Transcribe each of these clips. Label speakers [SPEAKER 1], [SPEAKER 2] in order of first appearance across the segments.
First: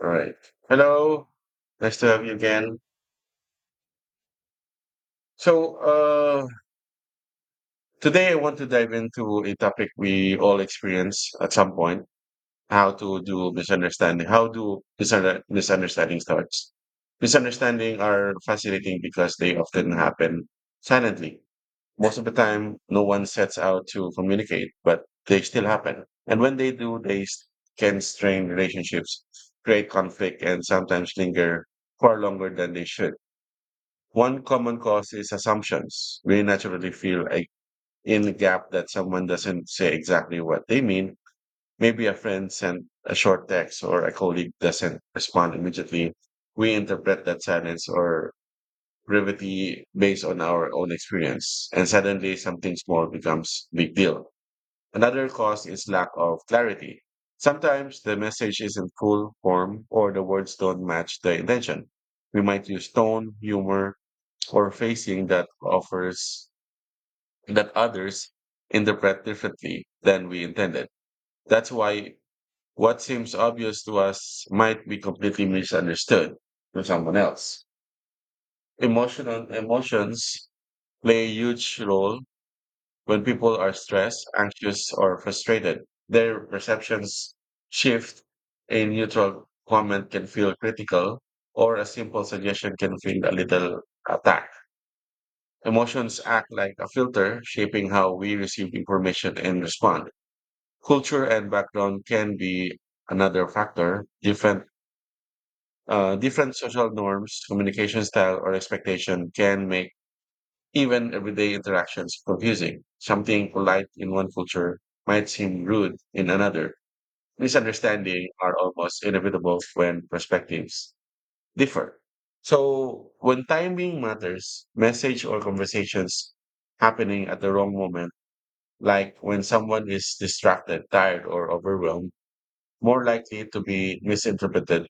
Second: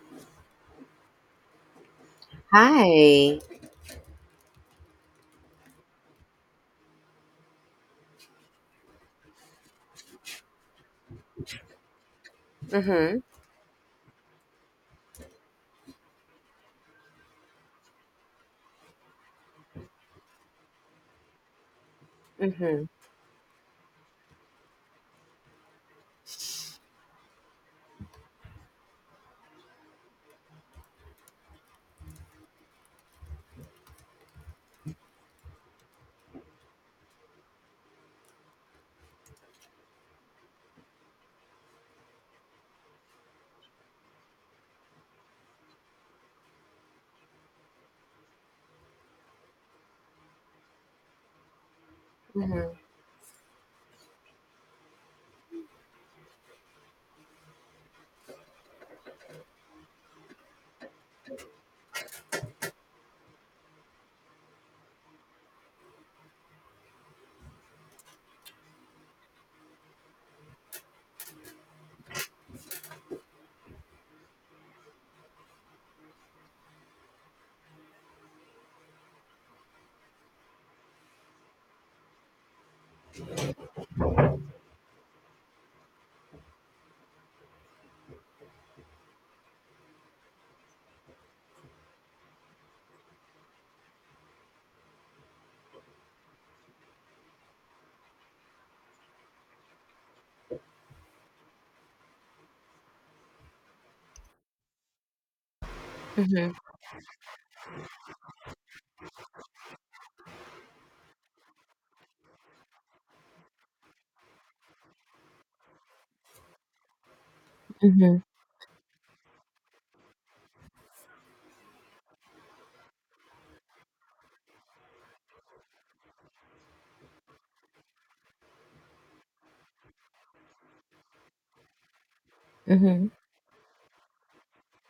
[SPEAKER 1] All right. Hello. Nice to have you again.
[SPEAKER 2] Hi.
[SPEAKER 1] So, today I want to dive into a topic we all experience at some point: how to
[SPEAKER 2] Mhm.
[SPEAKER 1] do misunderstanding. How do misunderstanding starts? Misunderstanding are fascinating because they often happen silently. Most of the time,
[SPEAKER 2] Mhm.
[SPEAKER 1] no one sets out to communicate, but they still happen. And when they do, they can strain relationships, create conflict, and sometimes linger far longer than they should. One common cause is assumptions. We naturally feel like in the gap that someone doesn't say exactly what they mean. Maybe a friend sent a short text or a colleague doesn't respond immediately. We interpret that silence or brevity based on our own experience. And suddenly something
[SPEAKER 2] Mhm.
[SPEAKER 1] small becomes big deal. Another cause is lack of clarity. Sometimes the message is in full form or the words don't match the intention. We might use tone, humor, or phrasing that offers that others interpret differently than we intended. That's why what seems obvious to us might be completely misunderstood to someone else. Emotional emotions play a huge role. When people are stressed, anxious, or frustrated, their perceptions shift. A neutral comment can feel critical, or a simple suggestion can feel a little attacked. Emotions act like a filter, shaping how we receive information and respond. Culture and background can be another factor. Different, uh,
[SPEAKER 2] Mhm.
[SPEAKER 1] different social norms, communication style, or expectation can make even everyday interactions are confusing. Something polite in one culture might seem rude in another.
[SPEAKER 2] Mhm.
[SPEAKER 1] Misunderstanding are almost inevitable when perspectives differ. So when timing matters, message or conversations happening at the wrong moment, like when someone is distracted, tired, or overwhelmed, more
[SPEAKER 2] Mhm.
[SPEAKER 1] likely to be misinterpreted.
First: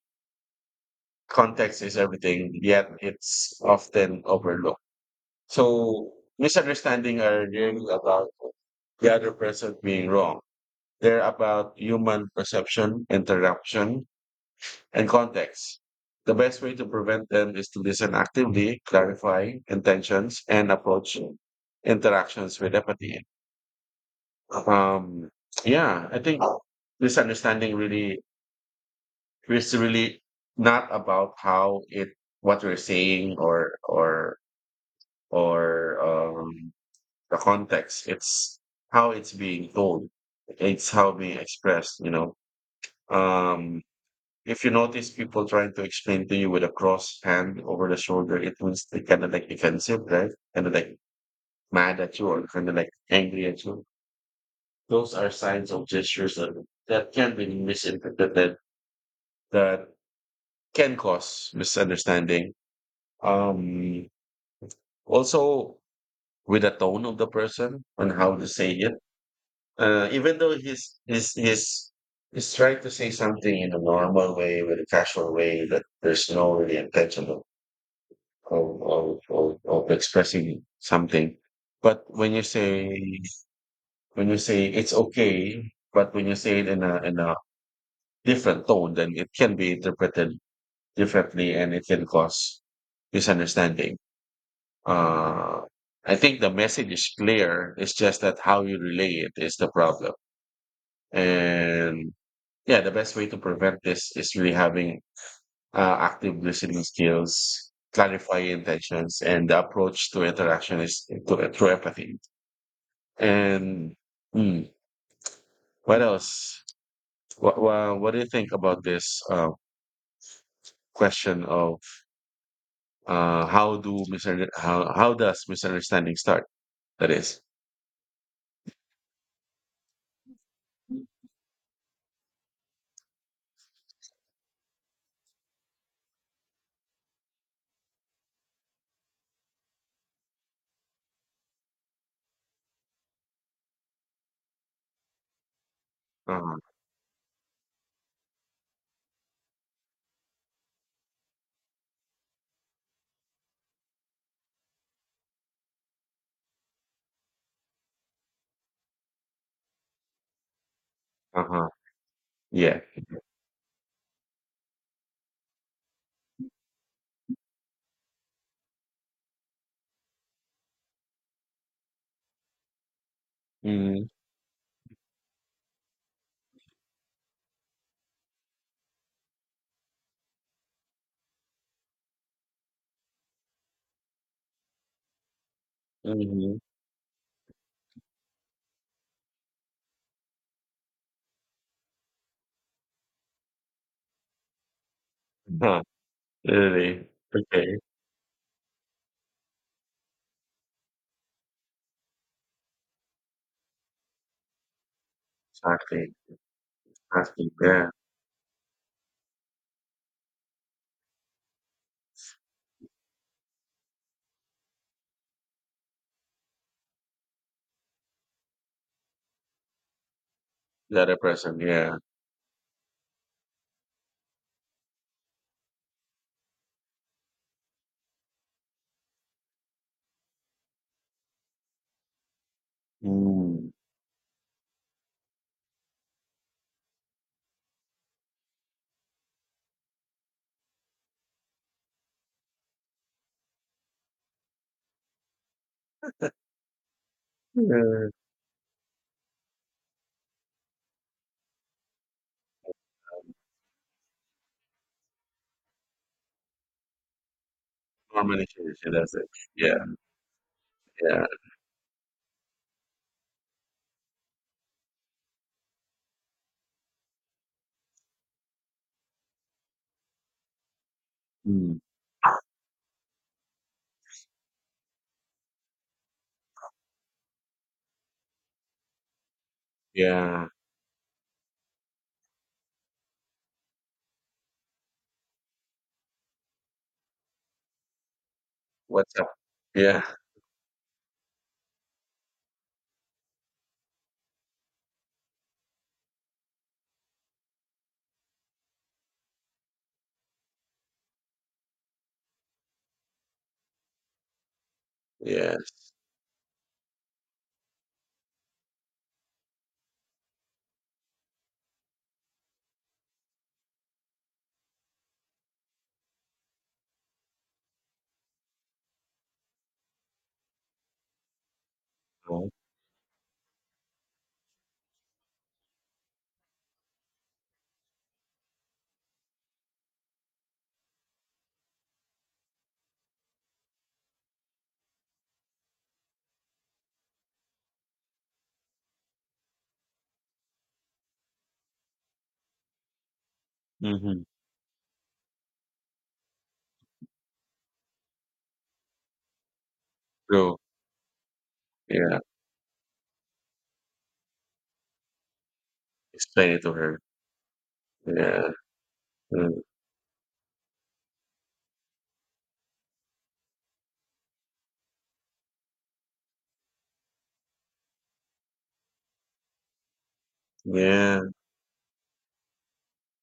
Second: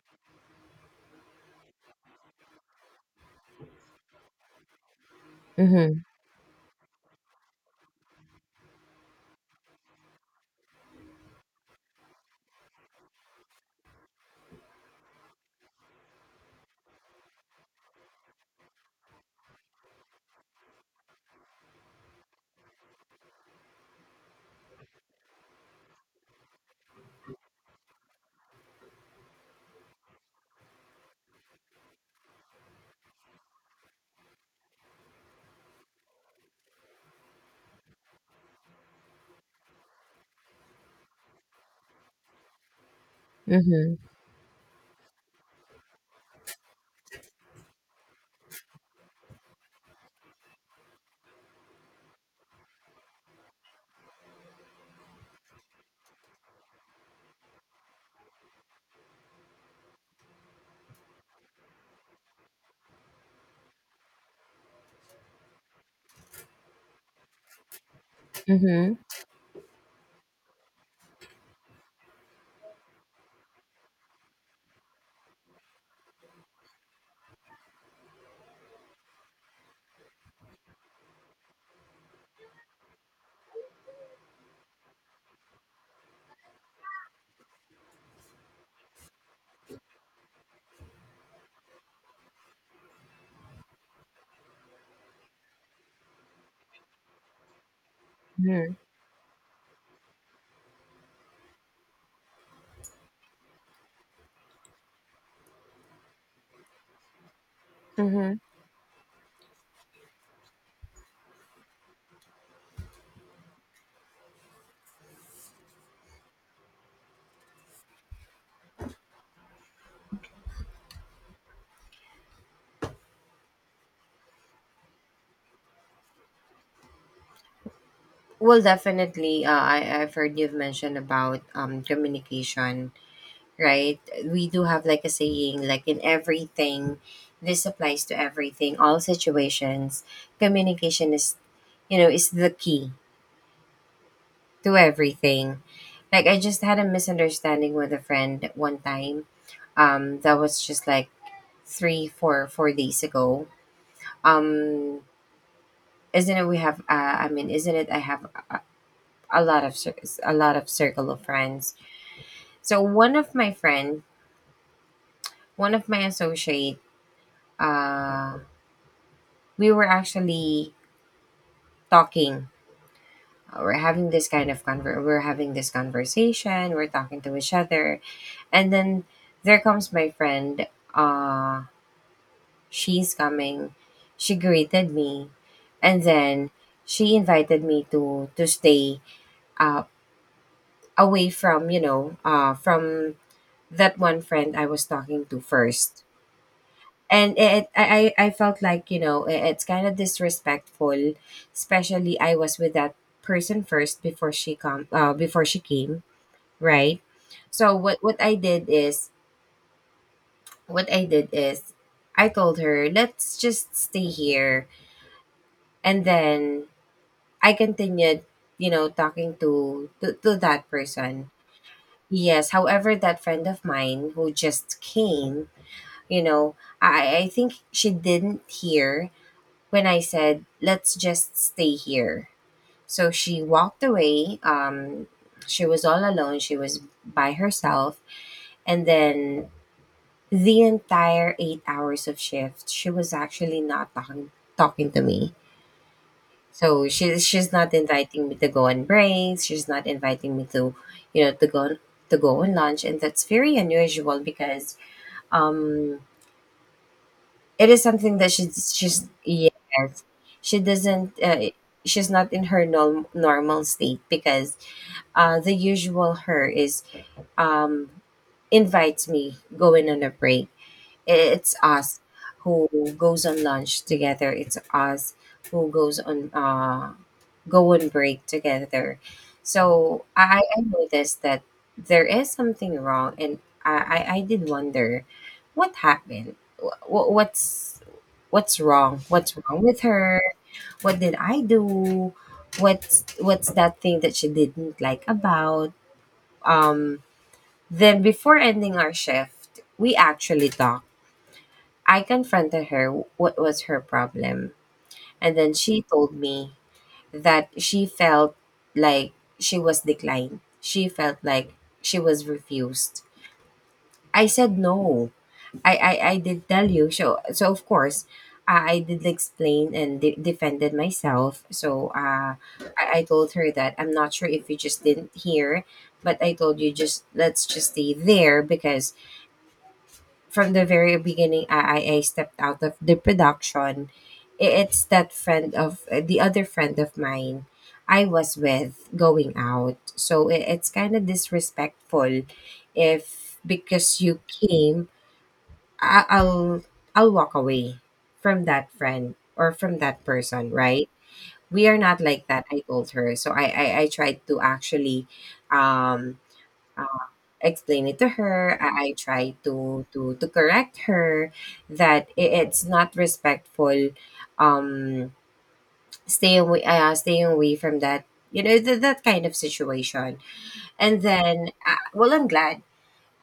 [SPEAKER 1] Context is everything, yet it's often overlooked.
[SPEAKER 2] Mhm.
[SPEAKER 1] So misunderstanding are really about the other person being wrong. They're about human perception, interruption, and context. The best way to prevent them is to listen actively, clarify intentions, and approach interactions with empathy. Um, yeah, I think misunderstanding really is really not about how it what we're saying or um, the context. It's how it's being told. It's how being expressed. Um,
[SPEAKER 2] Mhm.
[SPEAKER 1] if you notice people trying to explain to you with a crossed hand over the shoulder, it means they kind of like defensive, right? Kind of like mad at you or kind of like angry at you. Those are signs of gestures that that can be misinterpreted, that can cause misunderstanding. Um, also, with the tone of the person and how they say it.
[SPEAKER 2] Mhm.
[SPEAKER 1] Even though he's trying to say something in a normal way, with a casual way, that there's no really intention of expressing something. But when you say it's okay, but when you say it in a different tone, then it can be interpreted differently, and it can cause misunderstanding. Uh, I think the message is clear. It's just that how
[SPEAKER 2] Mhm.
[SPEAKER 1] you relay it is the problem, and yeah, the best way to prevent this is really having active listening skills,
[SPEAKER 2] Mhm.
[SPEAKER 1] clarify intentions, and the approach to interaction is to, through empathy. And mm, what else? What do you think about this question of how do how does misunderstanding start? That is.
[SPEAKER 2] Well, definitely. I've heard you've mentioned about communication, right? We do have like a saying, like in everything, this applies to everything, all situations. Communication is, is the key to everything. Like I
[SPEAKER 1] Uh-huh.
[SPEAKER 2] just had a misunderstanding with a friend one time that was just like three, 4 days ago. Um, isn't it? We have. I mean, isn't it? I have a lot of circle of
[SPEAKER 1] Uh-huh.
[SPEAKER 2] friends.
[SPEAKER 1] Yeah.
[SPEAKER 2] So one of my friend, one of my associate, uh, we were actually talking. We're
[SPEAKER 1] Mm-hmm.
[SPEAKER 2] having this kind of conver. We're having this conversation. We're talking to each other, and then there comes my friend. Uh, she's coming. She greeted me, and then
[SPEAKER 1] Mm-hmm.
[SPEAKER 2] she invited me to stay, uh, away from, from that one friend I was talking to
[SPEAKER 1] Huh.
[SPEAKER 2] first.
[SPEAKER 1] Really? Okay.
[SPEAKER 2] I felt like, it's kind of disrespectful, especially I was with that person first before she come before she came,
[SPEAKER 1] Exactly.
[SPEAKER 2] right?
[SPEAKER 1] Exactly.
[SPEAKER 2] So
[SPEAKER 1] Yeah.
[SPEAKER 2] what I did is, what I did is I told her, let's just stay here, and then I continued, talking to that
[SPEAKER 1] The other
[SPEAKER 2] person.
[SPEAKER 1] person. Yeah.
[SPEAKER 2] Yes. However, that friend of mine who just came, you know, I think she didn't hear when I said, let's just stay here. So she
[SPEAKER 1] Mm.
[SPEAKER 2] walked away. She was all alone. She was by herself. And then the entire 8 hours of shift, she was actually not talking to me. So she's not
[SPEAKER 1] Yeah.
[SPEAKER 2] inviting me to go on breaks. She's not inviting me to, you know, to go to go on lunch, and that's very unusual because um it is something that
[SPEAKER 1] Normally she
[SPEAKER 2] she's
[SPEAKER 1] she
[SPEAKER 2] she's
[SPEAKER 1] does it. Yeah,
[SPEAKER 2] yes, she doesn't,
[SPEAKER 1] yeah.
[SPEAKER 2] she's not in her normal state because, the usual her is, um invites me going on a break. It's
[SPEAKER 1] Mm,
[SPEAKER 2] us who goes on lunch together. It's us who goes on, go on break together. So i
[SPEAKER 1] yeah.
[SPEAKER 2] i noticed that there is something wrong, and i I did wonder what happened. What's
[SPEAKER 1] What's up?
[SPEAKER 2] what's wrong with
[SPEAKER 1] Yeah,
[SPEAKER 2] her? What did I do? What's that thing that she didn't like about? um then before ending our shift we actually talked. I confronted her, what was her problem, and then she
[SPEAKER 1] yes.
[SPEAKER 2] told me that she felt like she was declined, she felt like she was refused. I said no, I did tell you. So, of course, I did explain and defended myself. So,
[SPEAKER 1] Oh,
[SPEAKER 2] I told her that I'm not sure if you just didn't hear, but I told you, just, let's just stay there because from the very beginning, I stepped out of the production. It's that friend of, the other friend of mine I was with going out. So, it's kind of disrespectful if, because you
[SPEAKER 1] mhm.
[SPEAKER 2] came, I'll walk away from that friend or from that person,
[SPEAKER 1] True.
[SPEAKER 2] right? We are not
[SPEAKER 1] Yeah.
[SPEAKER 2] like that, I told her. So I tried to actually, um
[SPEAKER 1] Explain it to her.
[SPEAKER 2] explain it to
[SPEAKER 1] Yeah.
[SPEAKER 2] her. I tried
[SPEAKER 1] Mm,
[SPEAKER 2] to correct her that it's not respectful, um staying away from that, that kind of situation. And
[SPEAKER 1] yeah.
[SPEAKER 2] then, well,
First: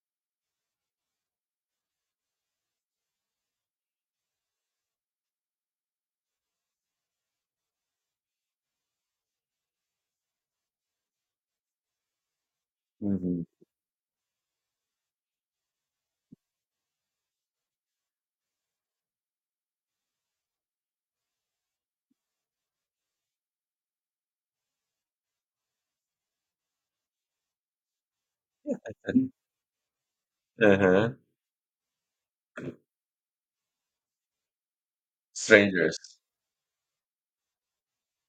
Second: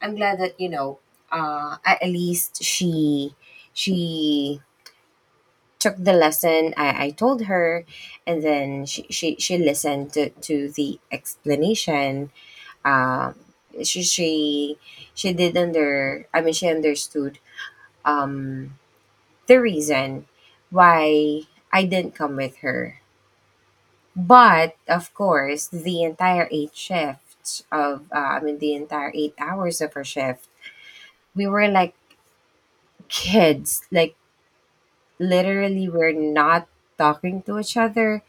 [SPEAKER 2] I'm glad that, you know, at least she took the lesson I told her, and then she listened to the explanation. um,
[SPEAKER 1] Mhm.
[SPEAKER 2] she, she she did under I mean, she understood, um, the reason why I didn't come with her. But of course, the entire eight shifts of I mean, the entire eight hours of her shift,
[SPEAKER 1] Uh-huh.
[SPEAKER 2] we were like kids, like, literally,
[SPEAKER 1] Strangers.
[SPEAKER 2] we're not talking to each other.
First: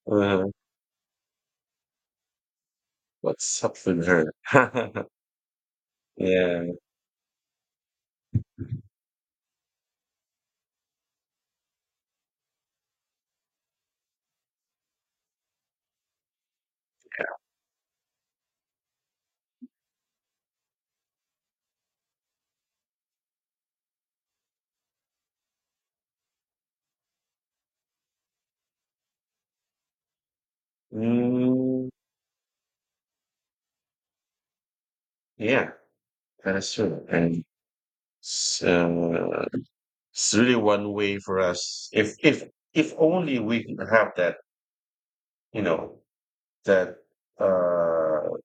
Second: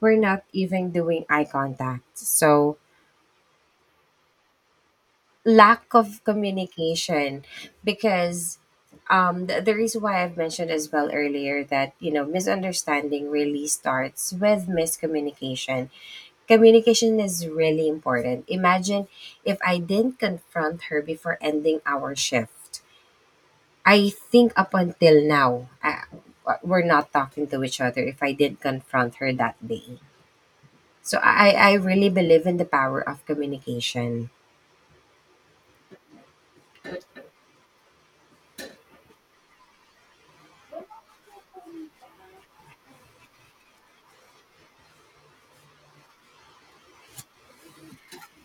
[SPEAKER 2] We're not
[SPEAKER 1] Uh-huh.
[SPEAKER 2] even doing eye contact. So,
[SPEAKER 1] What's up with her?
[SPEAKER 2] lack of
[SPEAKER 1] Yeah.
[SPEAKER 2] communication, because, the reason why I've mentioned as well earlier that, you know, misunderstanding really starts with miscommunication. Communication is really important. Imagine if I didn't confront her before ending our shift. I think up until now, we're not talking to each other if I didn't confront her that day. So I
[SPEAKER 1] Mm,
[SPEAKER 2] really believe in the power of communication.
[SPEAKER 1] yeah. That's true. And so it's really one way for us. If only we can have that, you know, that uh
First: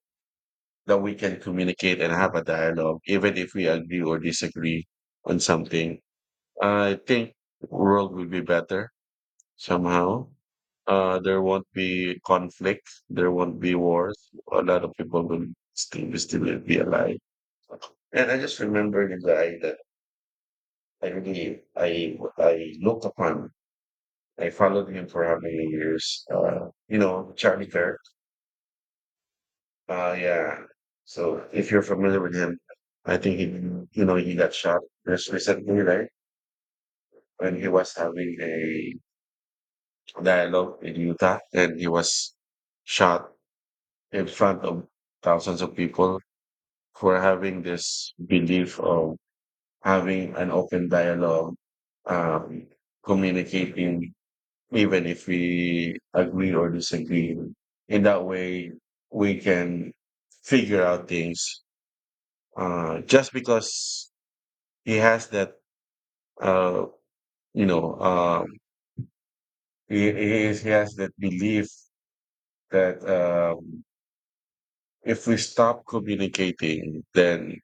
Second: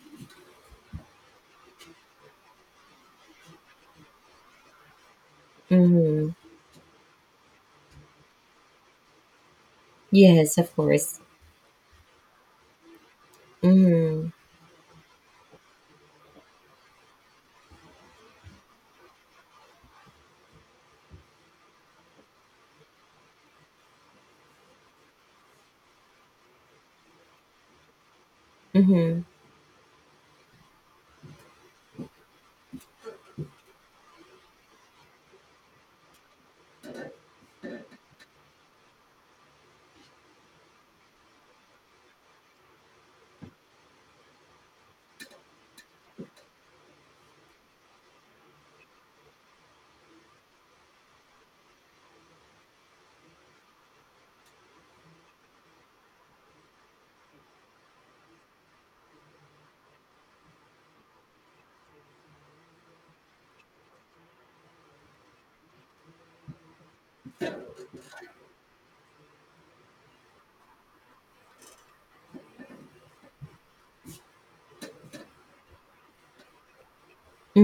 [SPEAKER 1] that we can communicate and have a dialogue, even if we agree or disagree on something.
[SPEAKER 2] Mm-hmm.
[SPEAKER 1] I think the world will be better somehow.
[SPEAKER 2] Yes, of course.
[SPEAKER 1] There won't be conflict. There won't be wars.
[SPEAKER 2] Mm-hmm.
[SPEAKER 1] A lot of people will still be alive. And I just remembered a guy that I really, I looked upon. I followed him for how many years? Charlie Kirk.
[SPEAKER 2] Mm-hmm.
[SPEAKER 1] Oh yeah. So if you're familiar with him, I think he got shot just recently, right? When he was having a dialogue in Utah, and he was shot in front of thousands of people for having this belief of having an open dialogue, um, communicating, even if we agree or disagree. In that way, we can figure out things, just because he has that uh, you know he has that belief that if we stop communicating, then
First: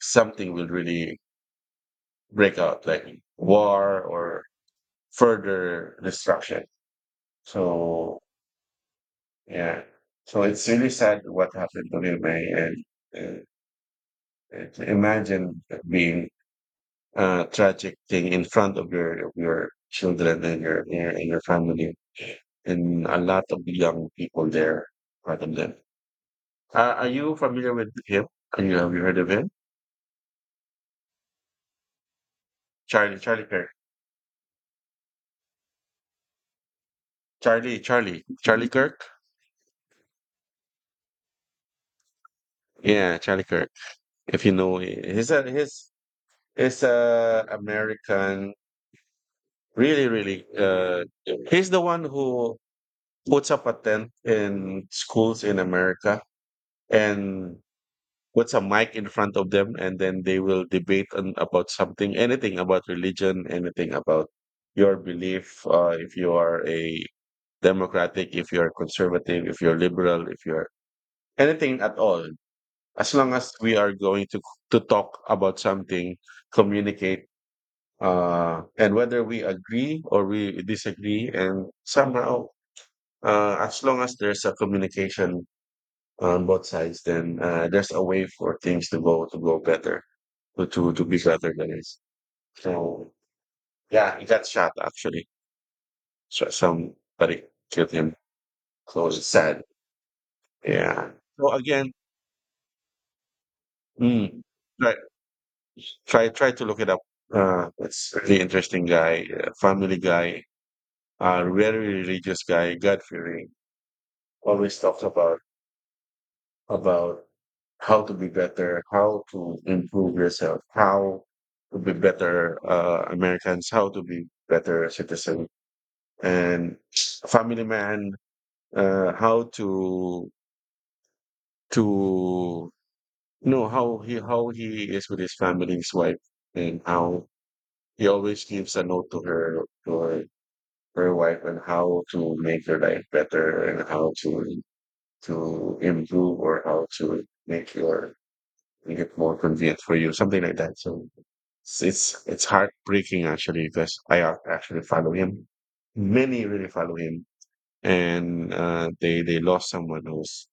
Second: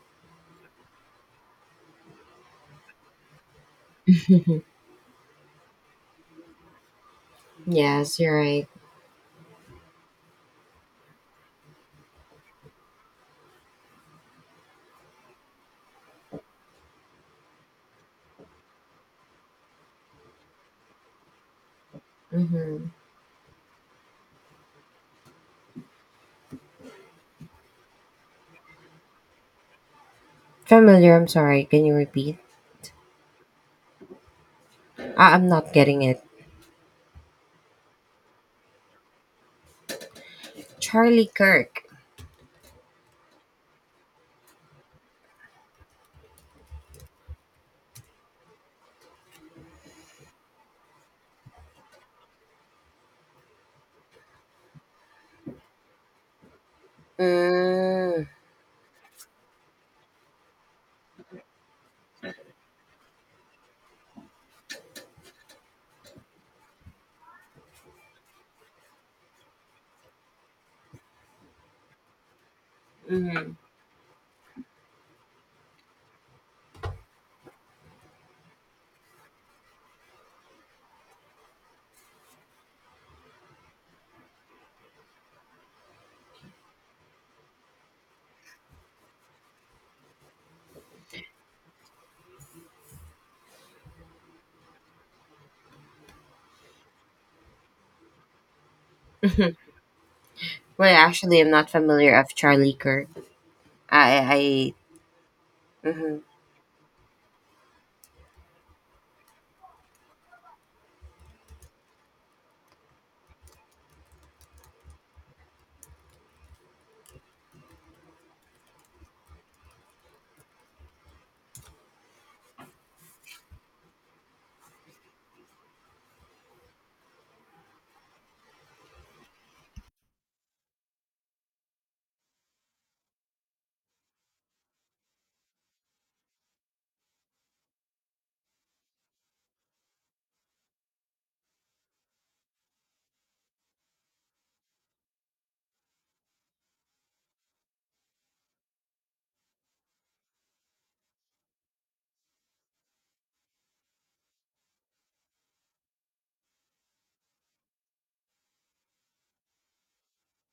[SPEAKER 1] something will really break out like war or
[SPEAKER 2] Mm-hmm.
[SPEAKER 1] further destruction.
[SPEAKER 2] Yes,
[SPEAKER 1] So
[SPEAKER 2] you're right.
[SPEAKER 1] yeah, so it's really sad what happened to him. Eh, and uh, it- imagine being a tragic thing in front of your children and your and your family,
[SPEAKER 2] Mm-hmm.
[SPEAKER 1] and a lot of young people there, a lot of them. Are you familiar with him? Have you heard of him?
[SPEAKER 2] Familiar, I'm sorry. Can you repeat?
[SPEAKER 1] Charlie, Charlie Kirk.
[SPEAKER 2] I'm not getting it.
[SPEAKER 1] Charlie, Charlie, Charlie Kirk.
[SPEAKER 2] Charlie Kirk.
[SPEAKER 1] Yeah, Charlie Kirk. If you know, he's a American. Really, really. He's the one who puts up a tent in schools in America and
[SPEAKER 2] Mm,
[SPEAKER 1] puts a mic in front of them, and then they will debate on about something, anything about religion, anything about your belief, if you are a democratic, if you are conservative, if you're liberal, if you're anything at all, as long as
[SPEAKER 2] mm-hmm.
[SPEAKER 1] we are going to talk about something, communicate, and whether we agree or we disagree, and somehow, as long as there's a communication on both sides, then there's a way for things to go better, to be better than this. So yeah, he got shot actually. So somebody killed him. So it's sad.
[SPEAKER 2] Well,
[SPEAKER 1] Yeah.
[SPEAKER 2] actually,
[SPEAKER 1] So
[SPEAKER 2] I'm not
[SPEAKER 1] again,
[SPEAKER 2] familiar of Charlie Kirk.
[SPEAKER 1] mm,
[SPEAKER 2] I,
[SPEAKER 1] try
[SPEAKER 2] mm-hmm.
[SPEAKER 1] try to look it up. It's really interesting guy, family guy, very religious guy, God fearing. Always talks about how to be better, how to improve yourself, how to be better Americans, how to be better citizen, and family man, how to to know how he is with his family, his wife, and how he always gives a note to her, her wife, and how to make your life better, and how to improve, or how to make it more convenient for you, something like that. So it's heartbreaking actually, because I actually follow him. Many really follow him, and they lost someone who's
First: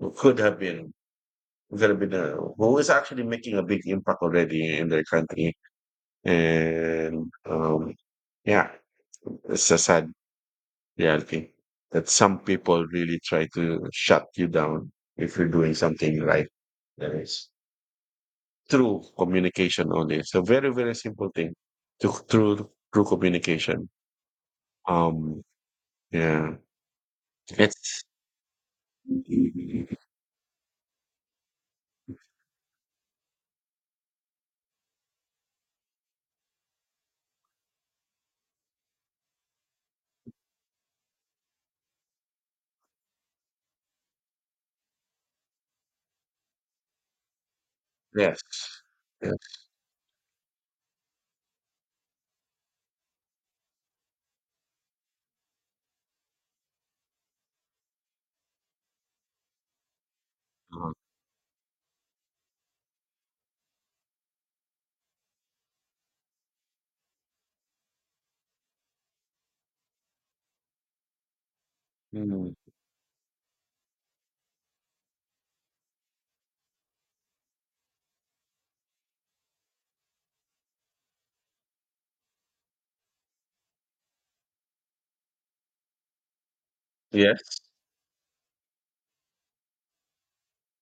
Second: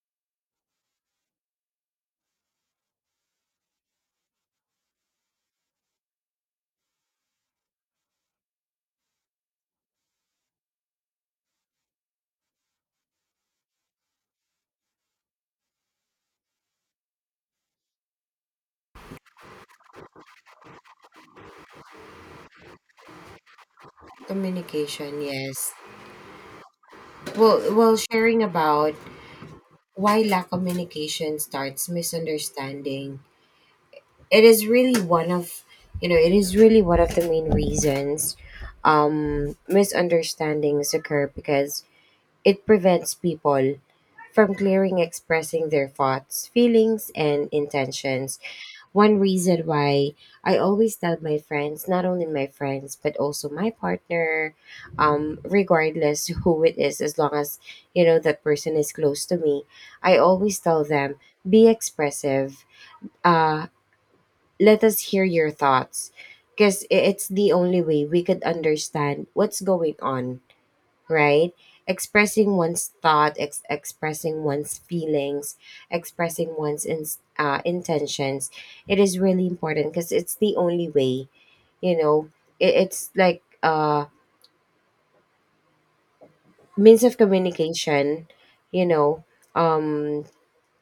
[SPEAKER 1] who could have been who is actually making a big impact already in their country. And yeah, it's a sad reality that some people really try to shut you down if you're doing something right. There is. Through communication only. So very, very simple thing. To through through communication.
[SPEAKER 2] Communication.
[SPEAKER 1] Um
[SPEAKER 2] Yes.
[SPEAKER 1] yeah.
[SPEAKER 2] Well,
[SPEAKER 1] It's
[SPEAKER 2] sharing about why lack communication starts misunderstanding, it is really one of, you know, it is really one of the main reasons misunderstandings occur, because it prevents people from clearing expressing their thoughts, feelings, and intentions.
[SPEAKER 1] Yes.
[SPEAKER 2] One
[SPEAKER 1] Yes.
[SPEAKER 2] reason why I always tell my friends, not only my friends, but also my partner, regardless who it is, as long as, you know, that person is close to me, I always tell
[SPEAKER 1] Uh-huh.
[SPEAKER 2] them, be expressive, uh let us hear your thoughts, because it's the only way we could understand what's going on, right?
[SPEAKER 1] Mm.
[SPEAKER 2] Expressing one's thought, expressing one's feelings, expressing one's intentions, it is really important because it's the only way, you know, it's like, means of
[SPEAKER 1] Yes.
[SPEAKER 2] communication, you know. um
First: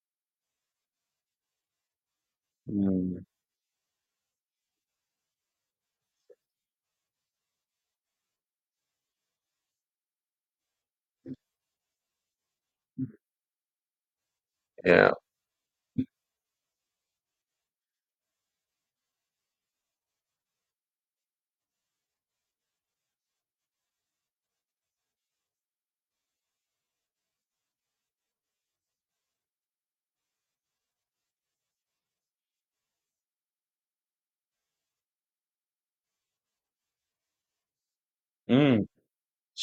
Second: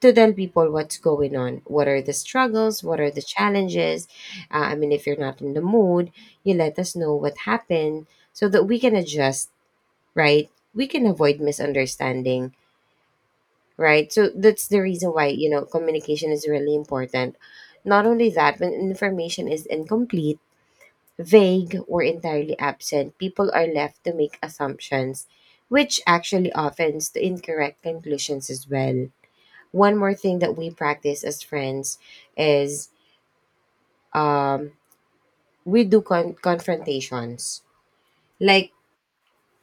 [SPEAKER 2] to tell people what's going on, what are the struggles, what are the
[SPEAKER 1] Mm.
[SPEAKER 2] challenges. I mean, if you're not in the mood, you let us know what happened so that we can adjust, right? We can avoid misunderstanding, right? So that's the reason
[SPEAKER 1] Yeah.
[SPEAKER 2] why, you know, communication is really important. Not only that, when information is incomplete, vague, or entirely absent, people are left to make assumptions, which actually often leads to incorrect conclusions as well. One more thing that we practice as friends is, um we do confrontations, like,
[SPEAKER 1] Mm.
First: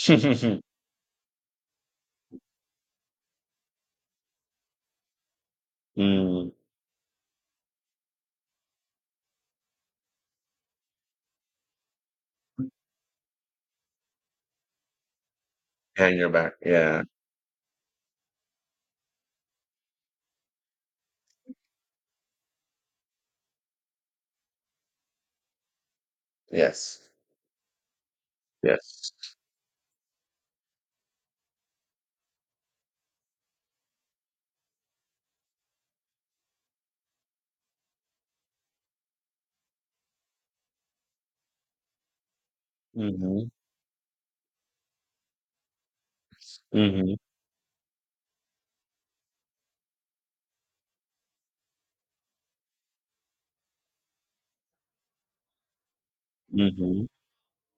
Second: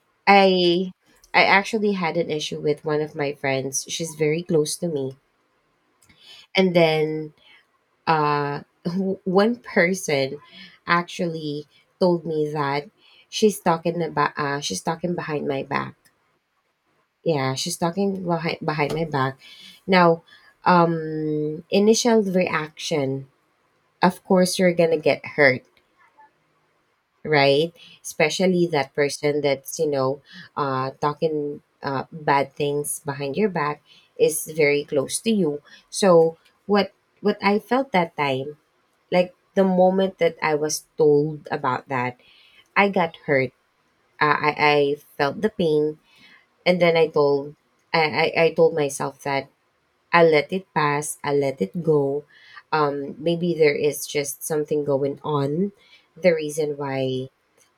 [SPEAKER 2] I I actually had an issue with one of my friends, she's very close to me,
[SPEAKER 1] Mm.
[SPEAKER 2] and then, uh one person actually told me that she's talking about, she's talking behind my back.
[SPEAKER 1] Yeah, you back. Yeah.
[SPEAKER 2] Yeah, she's talking behind my back. Now, initial reaction, of course you're gonna get hurt,
[SPEAKER 1] Yes.
[SPEAKER 2] right? Especially that
[SPEAKER 1] Yes.
[SPEAKER 2] person that's, you know, talking, bad things behind your back, is very close to you. So what what I felt that time, like the moment that I was told about that, I got
[SPEAKER 1] Mm-hmm.
[SPEAKER 2] hurt. I felt the pain, and then
[SPEAKER 1] Mm-hmm.
[SPEAKER 2] I told myself that I let it pass, I let it go. Maybe there is just something going on, the reason
[SPEAKER 1] Mm-hmm.
[SPEAKER 2] why,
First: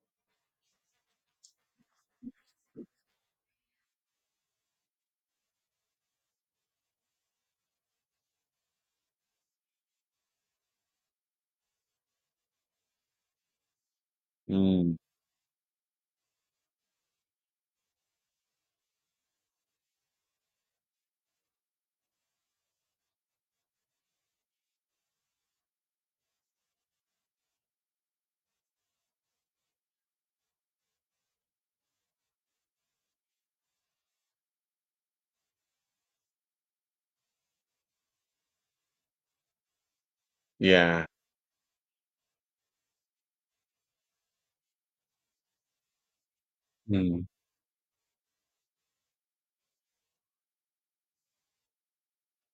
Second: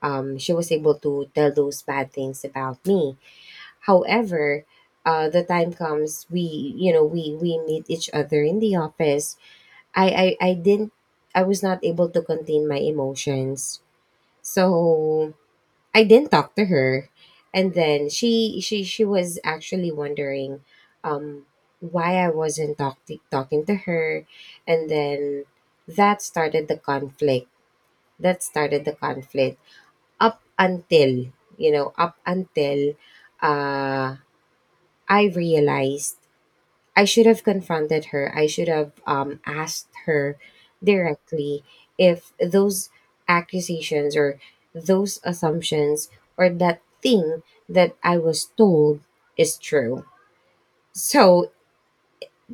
[SPEAKER 2] she was able to tell those bad things about me. However, the time comes, we you know we meet each other in the office. I didn't, I was not able to contain my emotions.
[SPEAKER 1] Mm.
[SPEAKER 2] So I didn't talk to her, and then she was actually wondering, um, why I wasn't talking to her, and then that started the conflict. That started the conflict up until, you know, up until uh, I realized I should have confronted her. I should have, asked her
[SPEAKER 1] Yeah.
[SPEAKER 2] directly if those accusations or those assumptions or that
[SPEAKER 1] Mm.
[SPEAKER 2] thing that I was told is true. So,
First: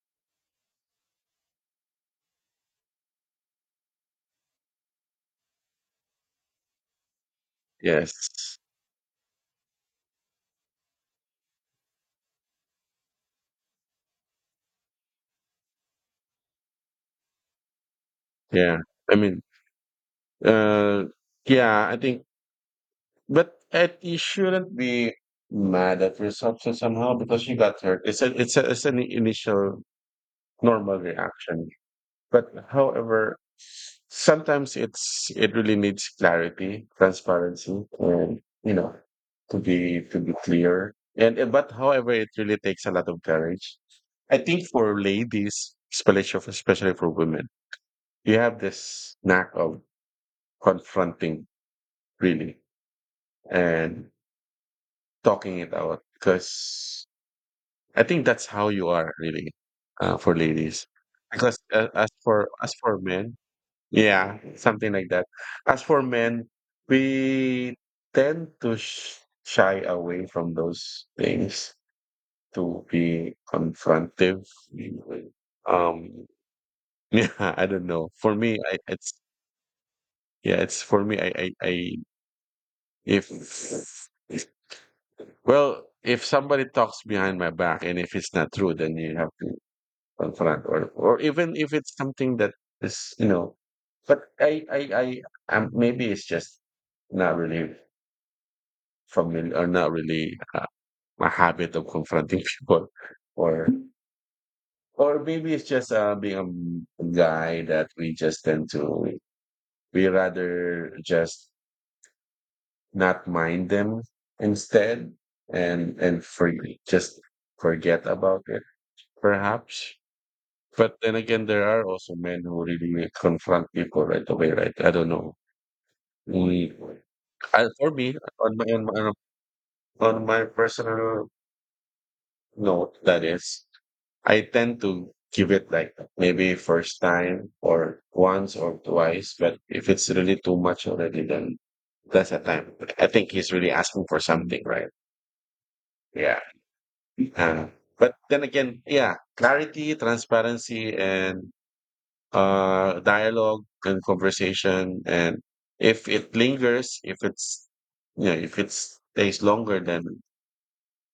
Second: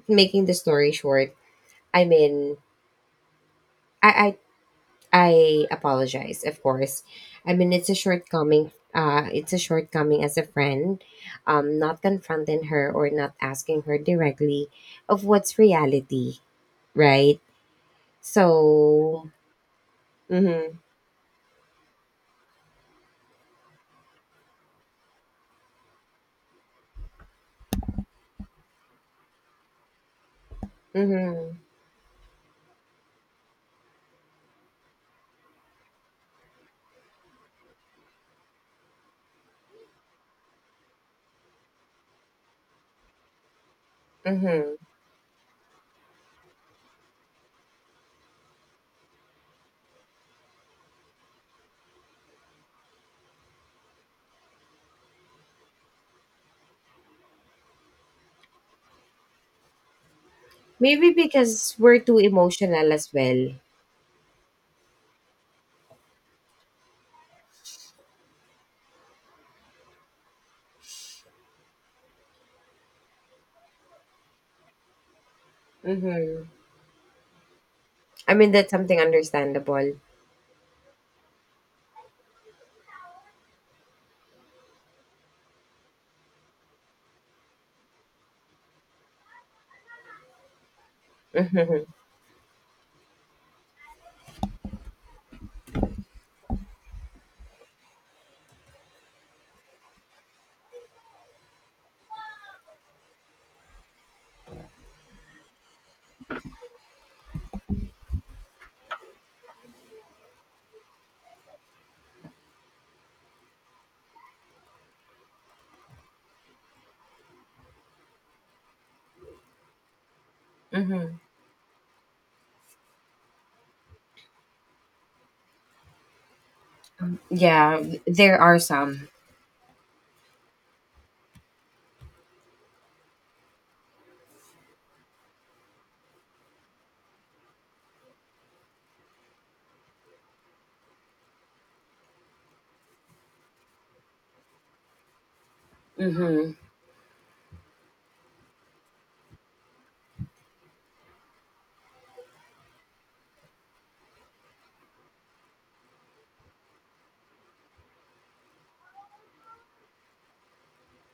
[SPEAKER 2] making the story short, I mean, I I apologize, of course. I mean, it's a
[SPEAKER 1] Yes.
[SPEAKER 2] shortcoming. It's a shortcoming as a friend, not confronting her or not asking her directly of what's reality, right?
[SPEAKER 1] Yeah. I
[SPEAKER 2] So.
[SPEAKER 1] mean,
[SPEAKER 2] Mhm.
[SPEAKER 1] uh yeah, I think. But it, you shouldn't be mad at yourself so somehow, because you got hurt. It's an initial normal
[SPEAKER 2] Mhm.
[SPEAKER 1] reaction. But however, sometimes it really needs clarity, transparency, and to be clear. But however, it really takes a lot of courage. I think
[SPEAKER 2] Mhm.
[SPEAKER 1] for ladies, especially for women, you have this knack of confronting really and talking it out, because I think that's how you are really, for ladies.
[SPEAKER 2] Maybe
[SPEAKER 1] Because,
[SPEAKER 2] because we're
[SPEAKER 1] as
[SPEAKER 2] too
[SPEAKER 1] for as
[SPEAKER 2] emotional
[SPEAKER 1] for
[SPEAKER 2] as
[SPEAKER 1] men,
[SPEAKER 2] well.
[SPEAKER 1] yeah, something like that. As for men, we tend to sh shy away from those things, to be confrontive, really. Um,
[SPEAKER 2] Mhm.
[SPEAKER 1] yeah, I don't know. For
[SPEAKER 2] I mean,
[SPEAKER 1] me,
[SPEAKER 2] that's
[SPEAKER 1] I
[SPEAKER 2] something
[SPEAKER 1] it's,
[SPEAKER 2] understandable.
[SPEAKER 1] yeah, it's for me, I if, well, if somebody talks behind my back and if it's not true, then you have to confront, or even if
[SPEAKER 2] Mhm.
[SPEAKER 1] it's something that is, but I'm, maybe it's just not really familiar, or not really, a habit of confronting people, or or maybe it's just, being a guy, that we just tend to, we rather just not mind them instead, and for just forget about it, perhaps. But
[SPEAKER 2] Mhm.
[SPEAKER 1] then again, there are also men who really confront people right away, right? I don't know. We, I,
[SPEAKER 2] Yeah,
[SPEAKER 1] for me,
[SPEAKER 2] there are
[SPEAKER 1] on my, on my
[SPEAKER 2] some.
[SPEAKER 1] on my personal note, that is, I tend to give it like maybe first time or once or twice. But if it's really too much already, then that's a time. I think he's really asking for something, right? Yeah.
[SPEAKER 2] Mhm.
[SPEAKER 1] Uh, but then again, yeah, clarity, transparency, and dialogue and conversation. And if it lingers, if it stays longer, then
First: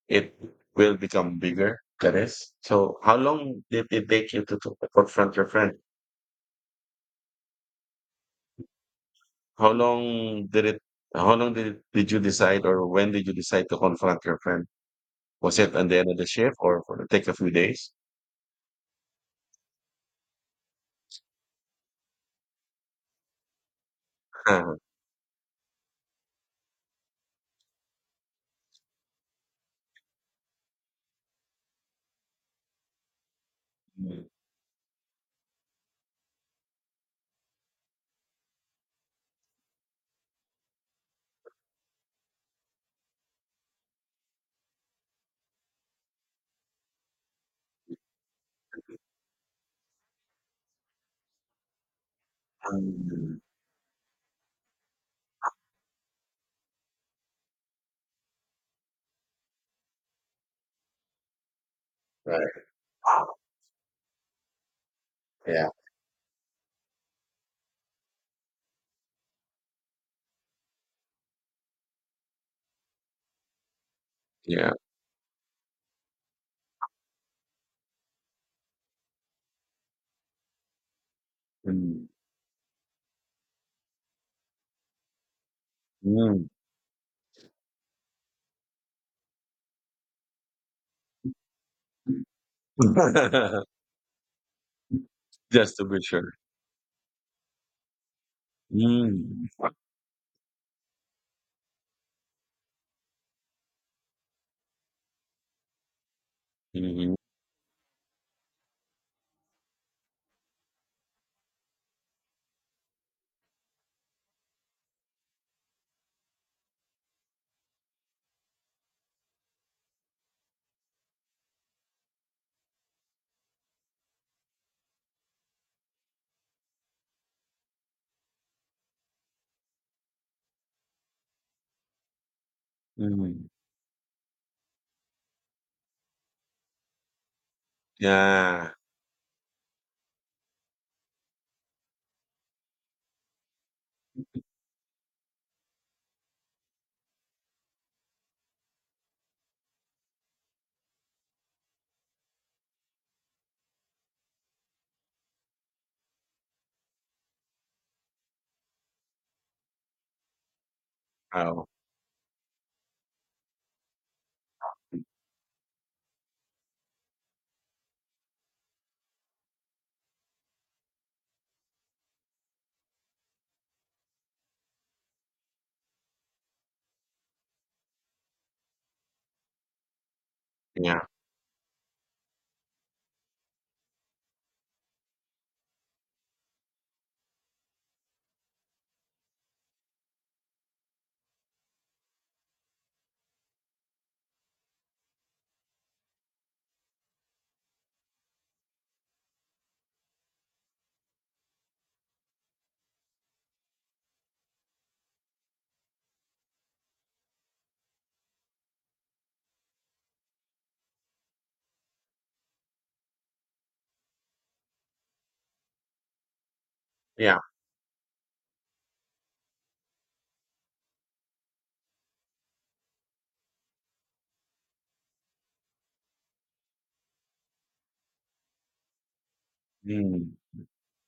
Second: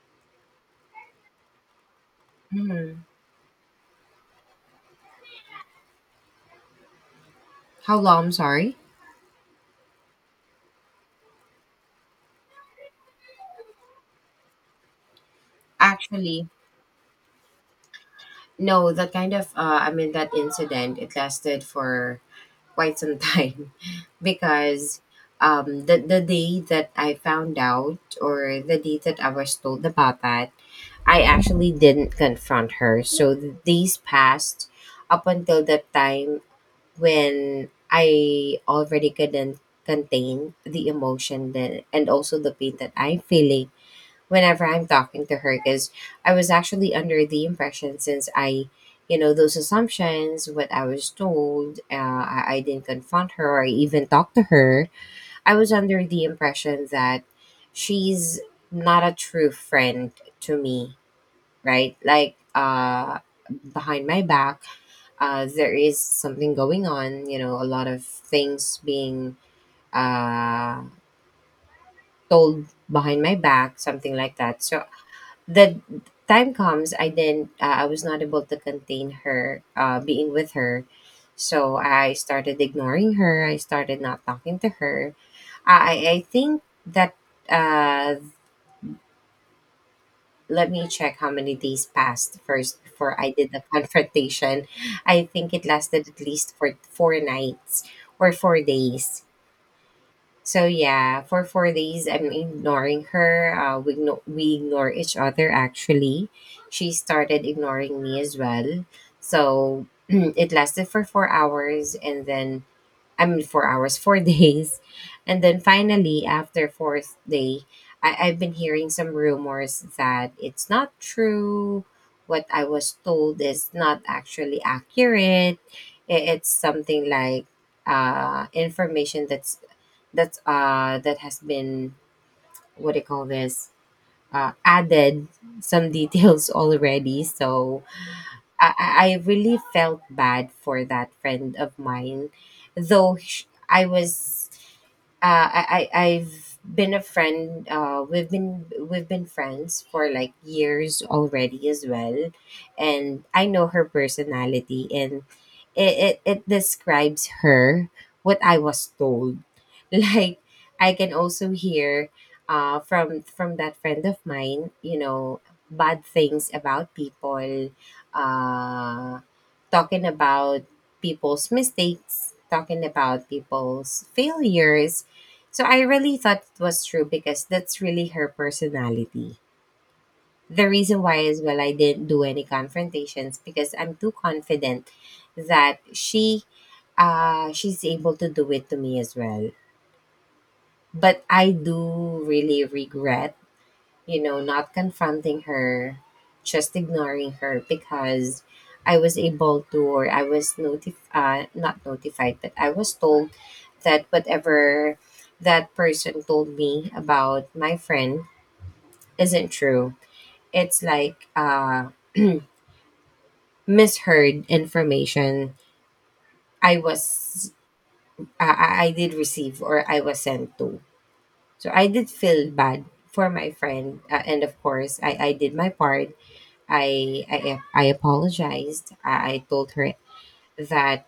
[SPEAKER 1] it will become bigger. That is. So
[SPEAKER 2] Mhm.
[SPEAKER 1] how long did it take you to confront your friend?
[SPEAKER 2] How long? I'm sorry.
[SPEAKER 1] How long did it, how long did, it, did you decide or when did you decide to confront your friend? Was it at the end of the
[SPEAKER 2] Actually,
[SPEAKER 1] shift or for take a few days?
[SPEAKER 2] no, that kind of, I mean, that incident, it lasted for quite some time
[SPEAKER 1] Uh-huh.
[SPEAKER 2] because, the day that I found out or the day that I was told about that, I actually didn't confront her. So days
[SPEAKER 1] Mm.
[SPEAKER 2] passed up until the time when I already couldn't contain the emotion that, and also the pain that I'm feeling whenever I'm talking to her, because I was actually under the impression, since I, you know, those assumptions, what I was told, I didn't confront
[SPEAKER 1] Mm.
[SPEAKER 2] her or even talk to her. I was under the impression that she's not a true friend to me, right? Like,
[SPEAKER 1] Right.
[SPEAKER 2] behind my back,
[SPEAKER 1] Yeah.
[SPEAKER 2] there is something going on, you know, a lot of things being, uh, told behind my back, something like that.
[SPEAKER 1] Yeah.
[SPEAKER 2] So the time comes, I was not able to contain her, being with her. So
[SPEAKER 1] Mm.
[SPEAKER 2] I started ignoring her. I started not talking to her. I think that, uh, let me check how many days passed first before I did
[SPEAKER 1] Mm.
[SPEAKER 2] the confrontation. I think it
[SPEAKER 1] Just to be
[SPEAKER 2] lasted at
[SPEAKER 1] sure.
[SPEAKER 2] least for four nights or 4 days.
[SPEAKER 1] Mm.
[SPEAKER 2] So yeah, for 4 days I'm ignoring her. We we ignore each other actually. She
[SPEAKER 1] Mhm,
[SPEAKER 2] started ignoring me as well. So it lasted for 4 hours and then, I mean, four days. And then finally, after fourth day, I've been hearing some rumors that it's not true. What I was told is not actually accurate. It's something like, information that has been, what do you call
[SPEAKER 1] mm.
[SPEAKER 2] this, added some details already. So
[SPEAKER 1] Yeah.
[SPEAKER 2] I really felt bad for that friend of mine, though I've been a friend. We've been friends for like years already as well, and I know her personality, and it describes her what I was told. Like I can also
[SPEAKER 1] Oh,
[SPEAKER 2] hear, from that friend of mine, you know, bad things about people, uh, talking about people's mistakes, talking about people's failures. So I really thought it was true because that's really her personality. The reason
[SPEAKER 1] yeah,
[SPEAKER 2] why is, well, I didn't do any confrontations because I'm too confident that she's able to do it to me as well. But I do really regret, you know, not confronting her, just ignoring her, because I was able to, or I was notified, not notified, but I was told that whatever that person told me about my friend isn't true. It's like, misheard information I
[SPEAKER 1] yeah.
[SPEAKER 2] was, I did receive or I was sent to. So I did feel bad for my friend. And of course, I did my part. I I I apologized. I told her
[SPEAKER 1] Mm.
[SPEAKER 2] that,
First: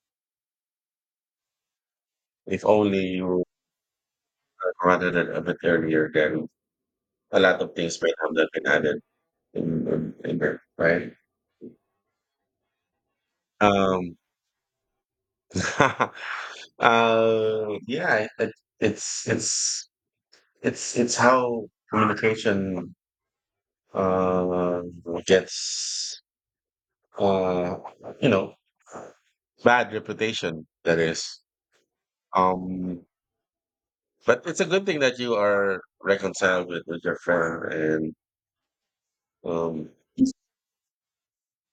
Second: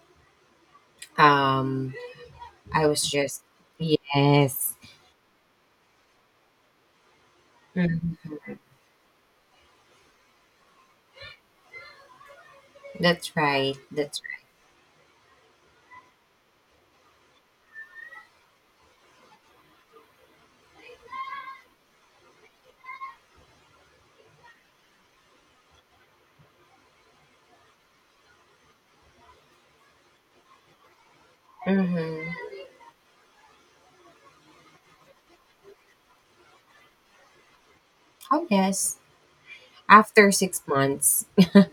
[SPEAKER 2] um
[SPEAKER 1] If
[SPEAKER 2] I was
[SPEAKER 1] only you
[SPEAKER 2] just, yes.
[SPEAKER 1] had rather than a bit earlier, then a lot of things might have
[SPEAKER 2] Mhm.
[SPEAKER 1] not been added in in there, right?
[SPEAKER 2] That's right.
[SPEAKER 1] Um,
[SPEAKER 2] That's
[SPEAKER 1] yeah, it's it's it's how communication uh gets uh you know bad reputation that is
[SPEAKER 2] right. Mm-hmm.
[SPEAKER 1] um. But it's a good thing that you are reconciled with your friend and
[SPEAKER 2] Oh yes.
[SPEAKER 1] um.
[SPEAKER 2] After 6 months,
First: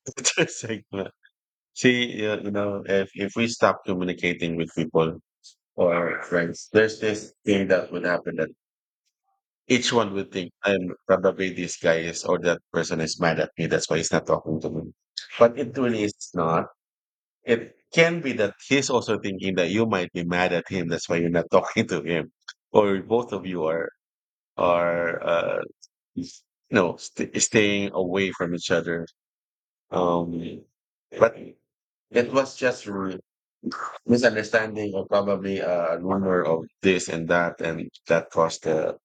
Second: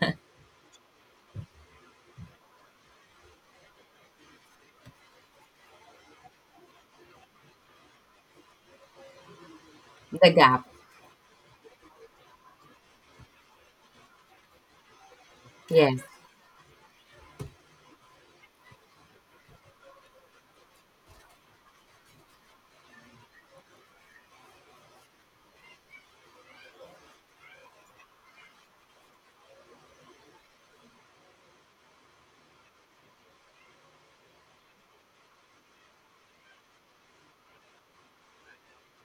[SPEAKER 1] It's just like, see you, you know, if we stop communicating with people or our friends, there's this thing that would happen that each one
[SPEAKER 2] the
[SPEAKER 1] would think
[SPEAKER 2] gap.
[SPEAKER 1] I'm probably this guy is or that person is mad at me, that's why he's not talking to me. But it
[SPEAKER 2] Yes.
[SPEAKER 1] really is not. It can be that he's also thinking that you might be mad at him, that's why you're not talking to him. Or both of you are are uh, no, st- staying away from each other. Um, but it was just r- misunderstanding or probably a rumor of this and that caused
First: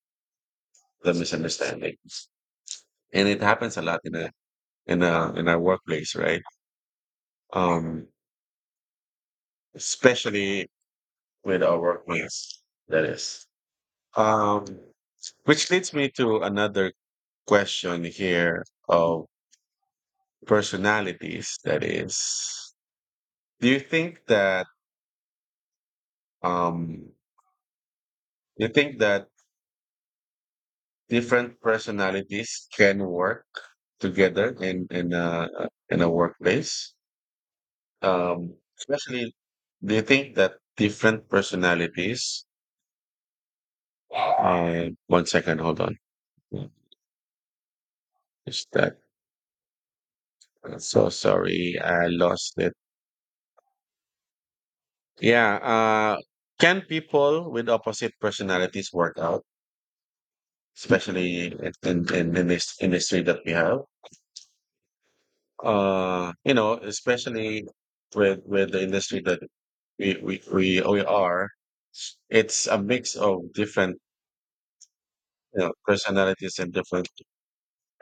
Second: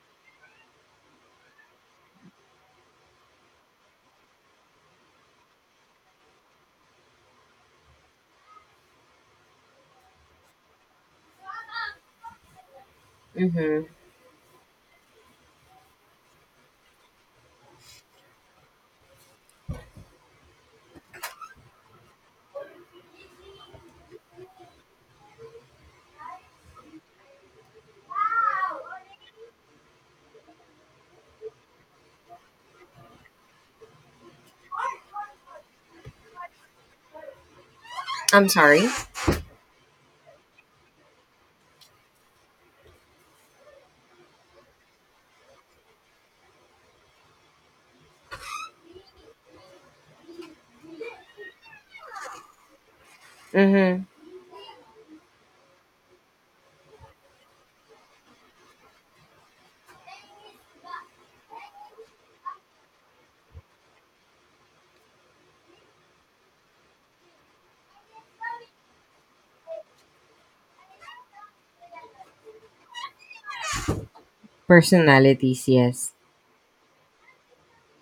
[SPEAKER 1] the misunderstanding. And it happens a lot in our workplace, right? Um, especially with our workmates. That is.
[SPEAKER 2] Mm-hmm.
[SPEAKER 1] Um, which leads me to another question here of personalities. That is, do you think that um, you think that different personalities can work together in a workplace?
[SPEAKER 2] I'm sorry.
[SPEAKER 1] Especially, do you think that different personalities? One second, hold on. Is that so? Sorry, I lost it.
[SPEAKER 2] Mm-hmm.
[SPEAKER 1] Yeah. Can people with opposite personalities work out, especially in this industry that we have? Especially with the industry that we are. It's a mix of different, you
[SPEAKER 2] Personalities.
[SPEAKER 1] know,
[SPEAKER 2] Yes.
[SPEAKER 1] personalities and different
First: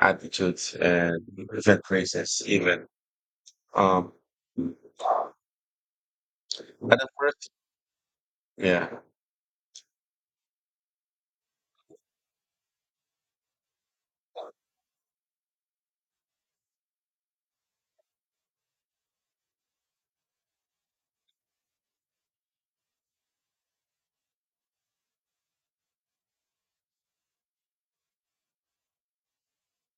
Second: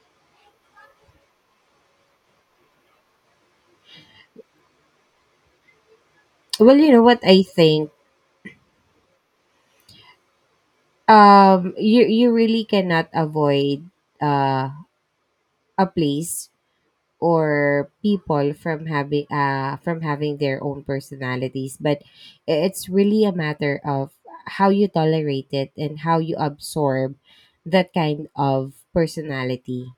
[SPEAKER 1] attitudes and different races even um.
[SPEAKER 2] Well, you
[SPEAKER 1] But
[SPEAKER 2] know
[SPEAKER 1] at
[SPEAKER 2] what I
[SPEAKER 1] first,
[SPEAKER 2] think.
[SPEAKER 1] yeah,
[SPEAKER 2] You really cannot avoid, uh a place or people from having, from having their own personalities, but it's really a matter of how you tolerate it and how you absorb that kind of personality.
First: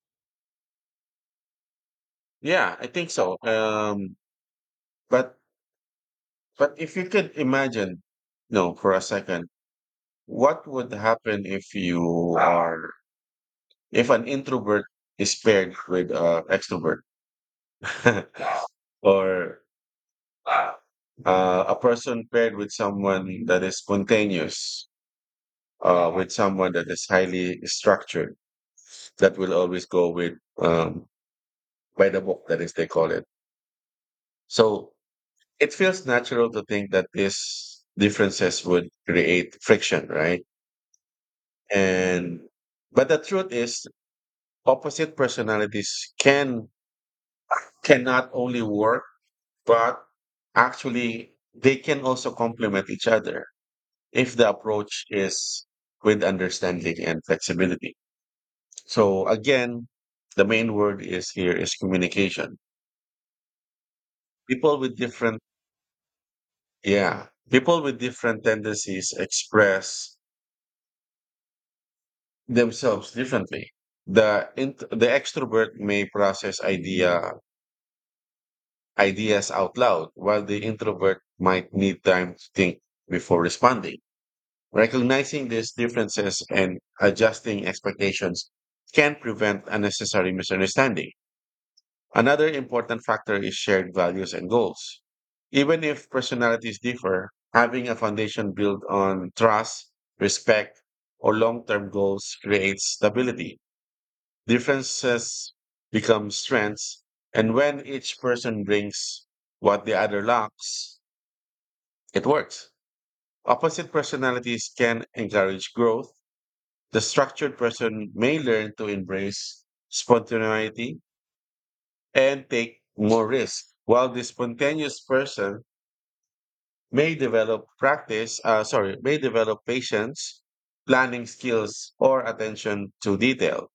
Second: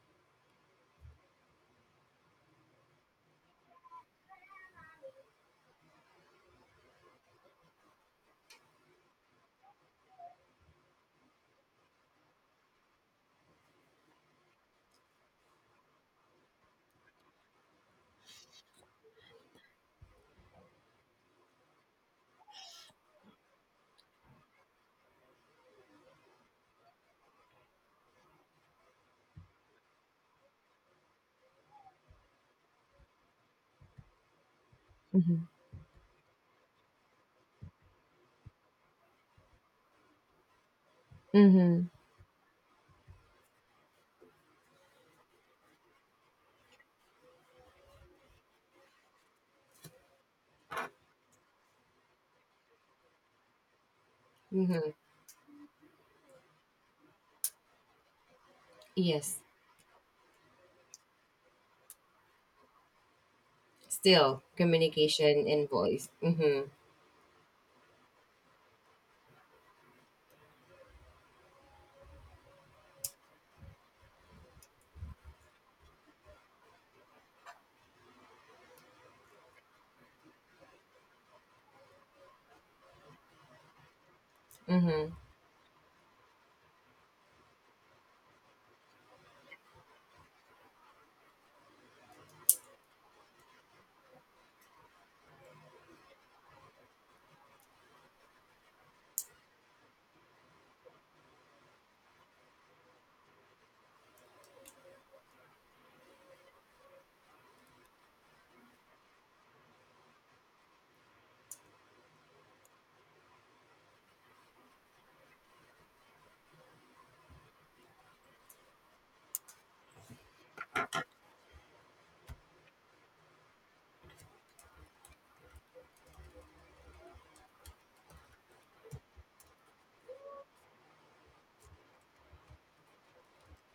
[SPEAKER 1] yeah, I think so, um, but if you could imagine, no, for a second, what would happen if you are, if an introvert is paired with an extrovert, or a person paired with someone that is spontaneous, with someone that is highly structured, that will always go with um, by the book, that is, they call it. So
[SPEAKER 2] Mm-hmm.
[SPEAKER 1] it feels natural to think that these differences would create friction, right?
[SPEAKER 2] Mm-hmm.
[SPEAKER 1] And but the truth is, opposite personalities can not only work, but actually they can also complement each other if the
[SPEAKER 2] Mm-hmm.
[SPEAKER 1] approach is with understanding and flexibility. So
[SPEAKER 2] Yes,
[SPEAKER 1] again, the main word is here is communication.
[SPEAKER 2] still
[SPEAKER 1] People with different,
[SPEAKER 2] communication and voice. Mm-hmm.
[SPEAKER 1] yeah, people with different tendencies express themselves differently. The int- the extrovert may process ideas out loud, while the introvert might need time to think before responding.
[SPEAKER 2] Mm-hmm.
[SPEAKER 1] Recognizing these differences and adjusting expectations can prevent unnecessary misunderstanding. Another important factor is shared values and goals. Even if personalities differ, having a foundation built on trust, respect, or long term goals creates stability. Differences become strengths, and when each person brings what the other lacks, it works. Opposite personalities can encourage growth. The structured person may learn to embrace spontaneity and take more risks. While the spontaneous person may develop may develop patience, planning skills, or attention to detail.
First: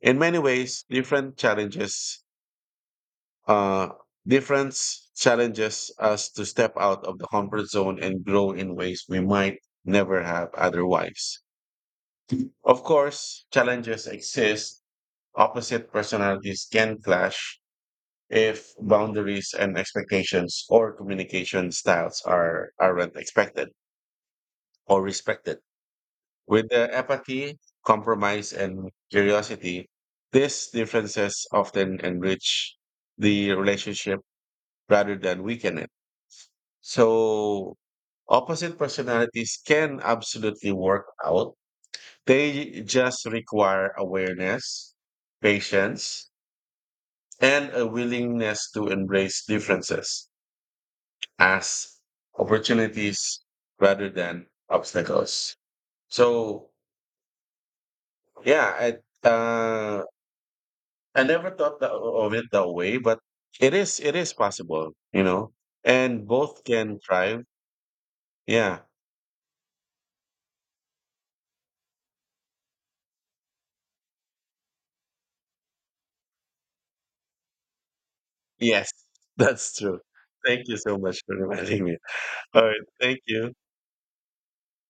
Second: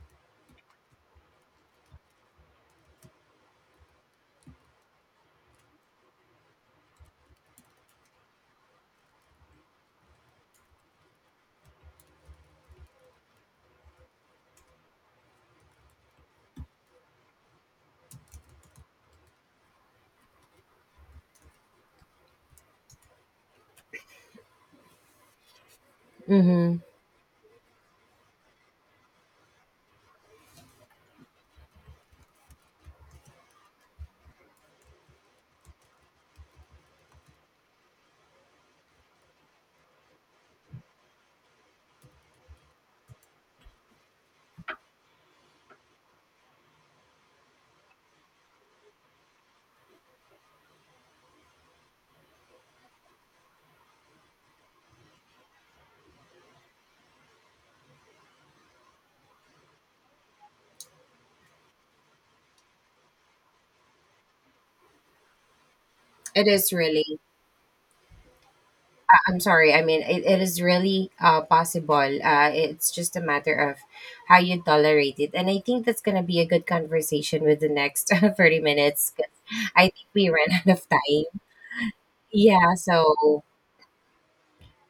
[SPEAKER 1] In many ways, uh, difference challenges us to step out of the comfort zone and grow in ways we might never have otherwise. Of course, challenges exist. Opposite personalities can clash, if boundaries and expectations or communication styles aren't expected or respected. With
[SPEAKER 2] Mm-hmm.
[SPEAKER 1] the apathy, compromise, and curiosity, these differences often enrich the relationship rather than weaken it. So opposite personalities can absolutely work out. They just require awareness, patience, and a willingness to embrace differences as opportunities rather than obstacles. So yeah, I never thought tha- of it that way, but it is possible, you know, and
[SPEAKER 2] It
[SPEAKER 1] both
[SPEAKER 2] is
[SPEAKER 1] can
[SPEAKER 2] really,
[SPEAKER 1] thrive. Yeah.
[SPEAKER 2] I'm sorry. I mean, it is really, possible. It's just a matter of how you tolerate it. And I think that's going to be a good conversation with the next 30
[SPEAKER 1] Yes,
[SPEAKER 2] minutes, 'cause
[SPEAKER 1] that's
[SPEAKER 2] I
[SPEAKER 1] true.
[SPEAKER 2] think we ran out
[SPEAKER 1] Thank you
[SPEAKER 2] of
[SPEAKER 1] so much for
[SPEAKER 2] time.
[SPEAKER 1] reminding me. All
[SPEAKER 2] Yeah.
[SPEAKER 1] right, thank
[SPEAKER 2] So
[SPEAKER 1] you.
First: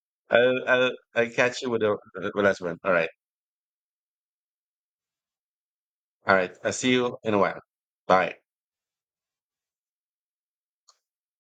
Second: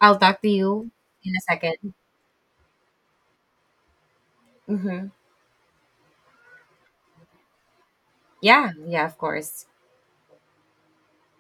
[SPEAKER 2] I'll talk to you
[SPEAKER 1] I'll
[SPEAKER 2] in a
[SPEAKER 1] catch you with
[SPEAKER 2] second.
[SPEAKER 1] the last one. All right,
[SPEAKER 2] Mm-hmm.
[SPEAKER 1] all right. I'll see you in a while. Bye.
[SPEAKER 2] Yeah. Yeah, of course.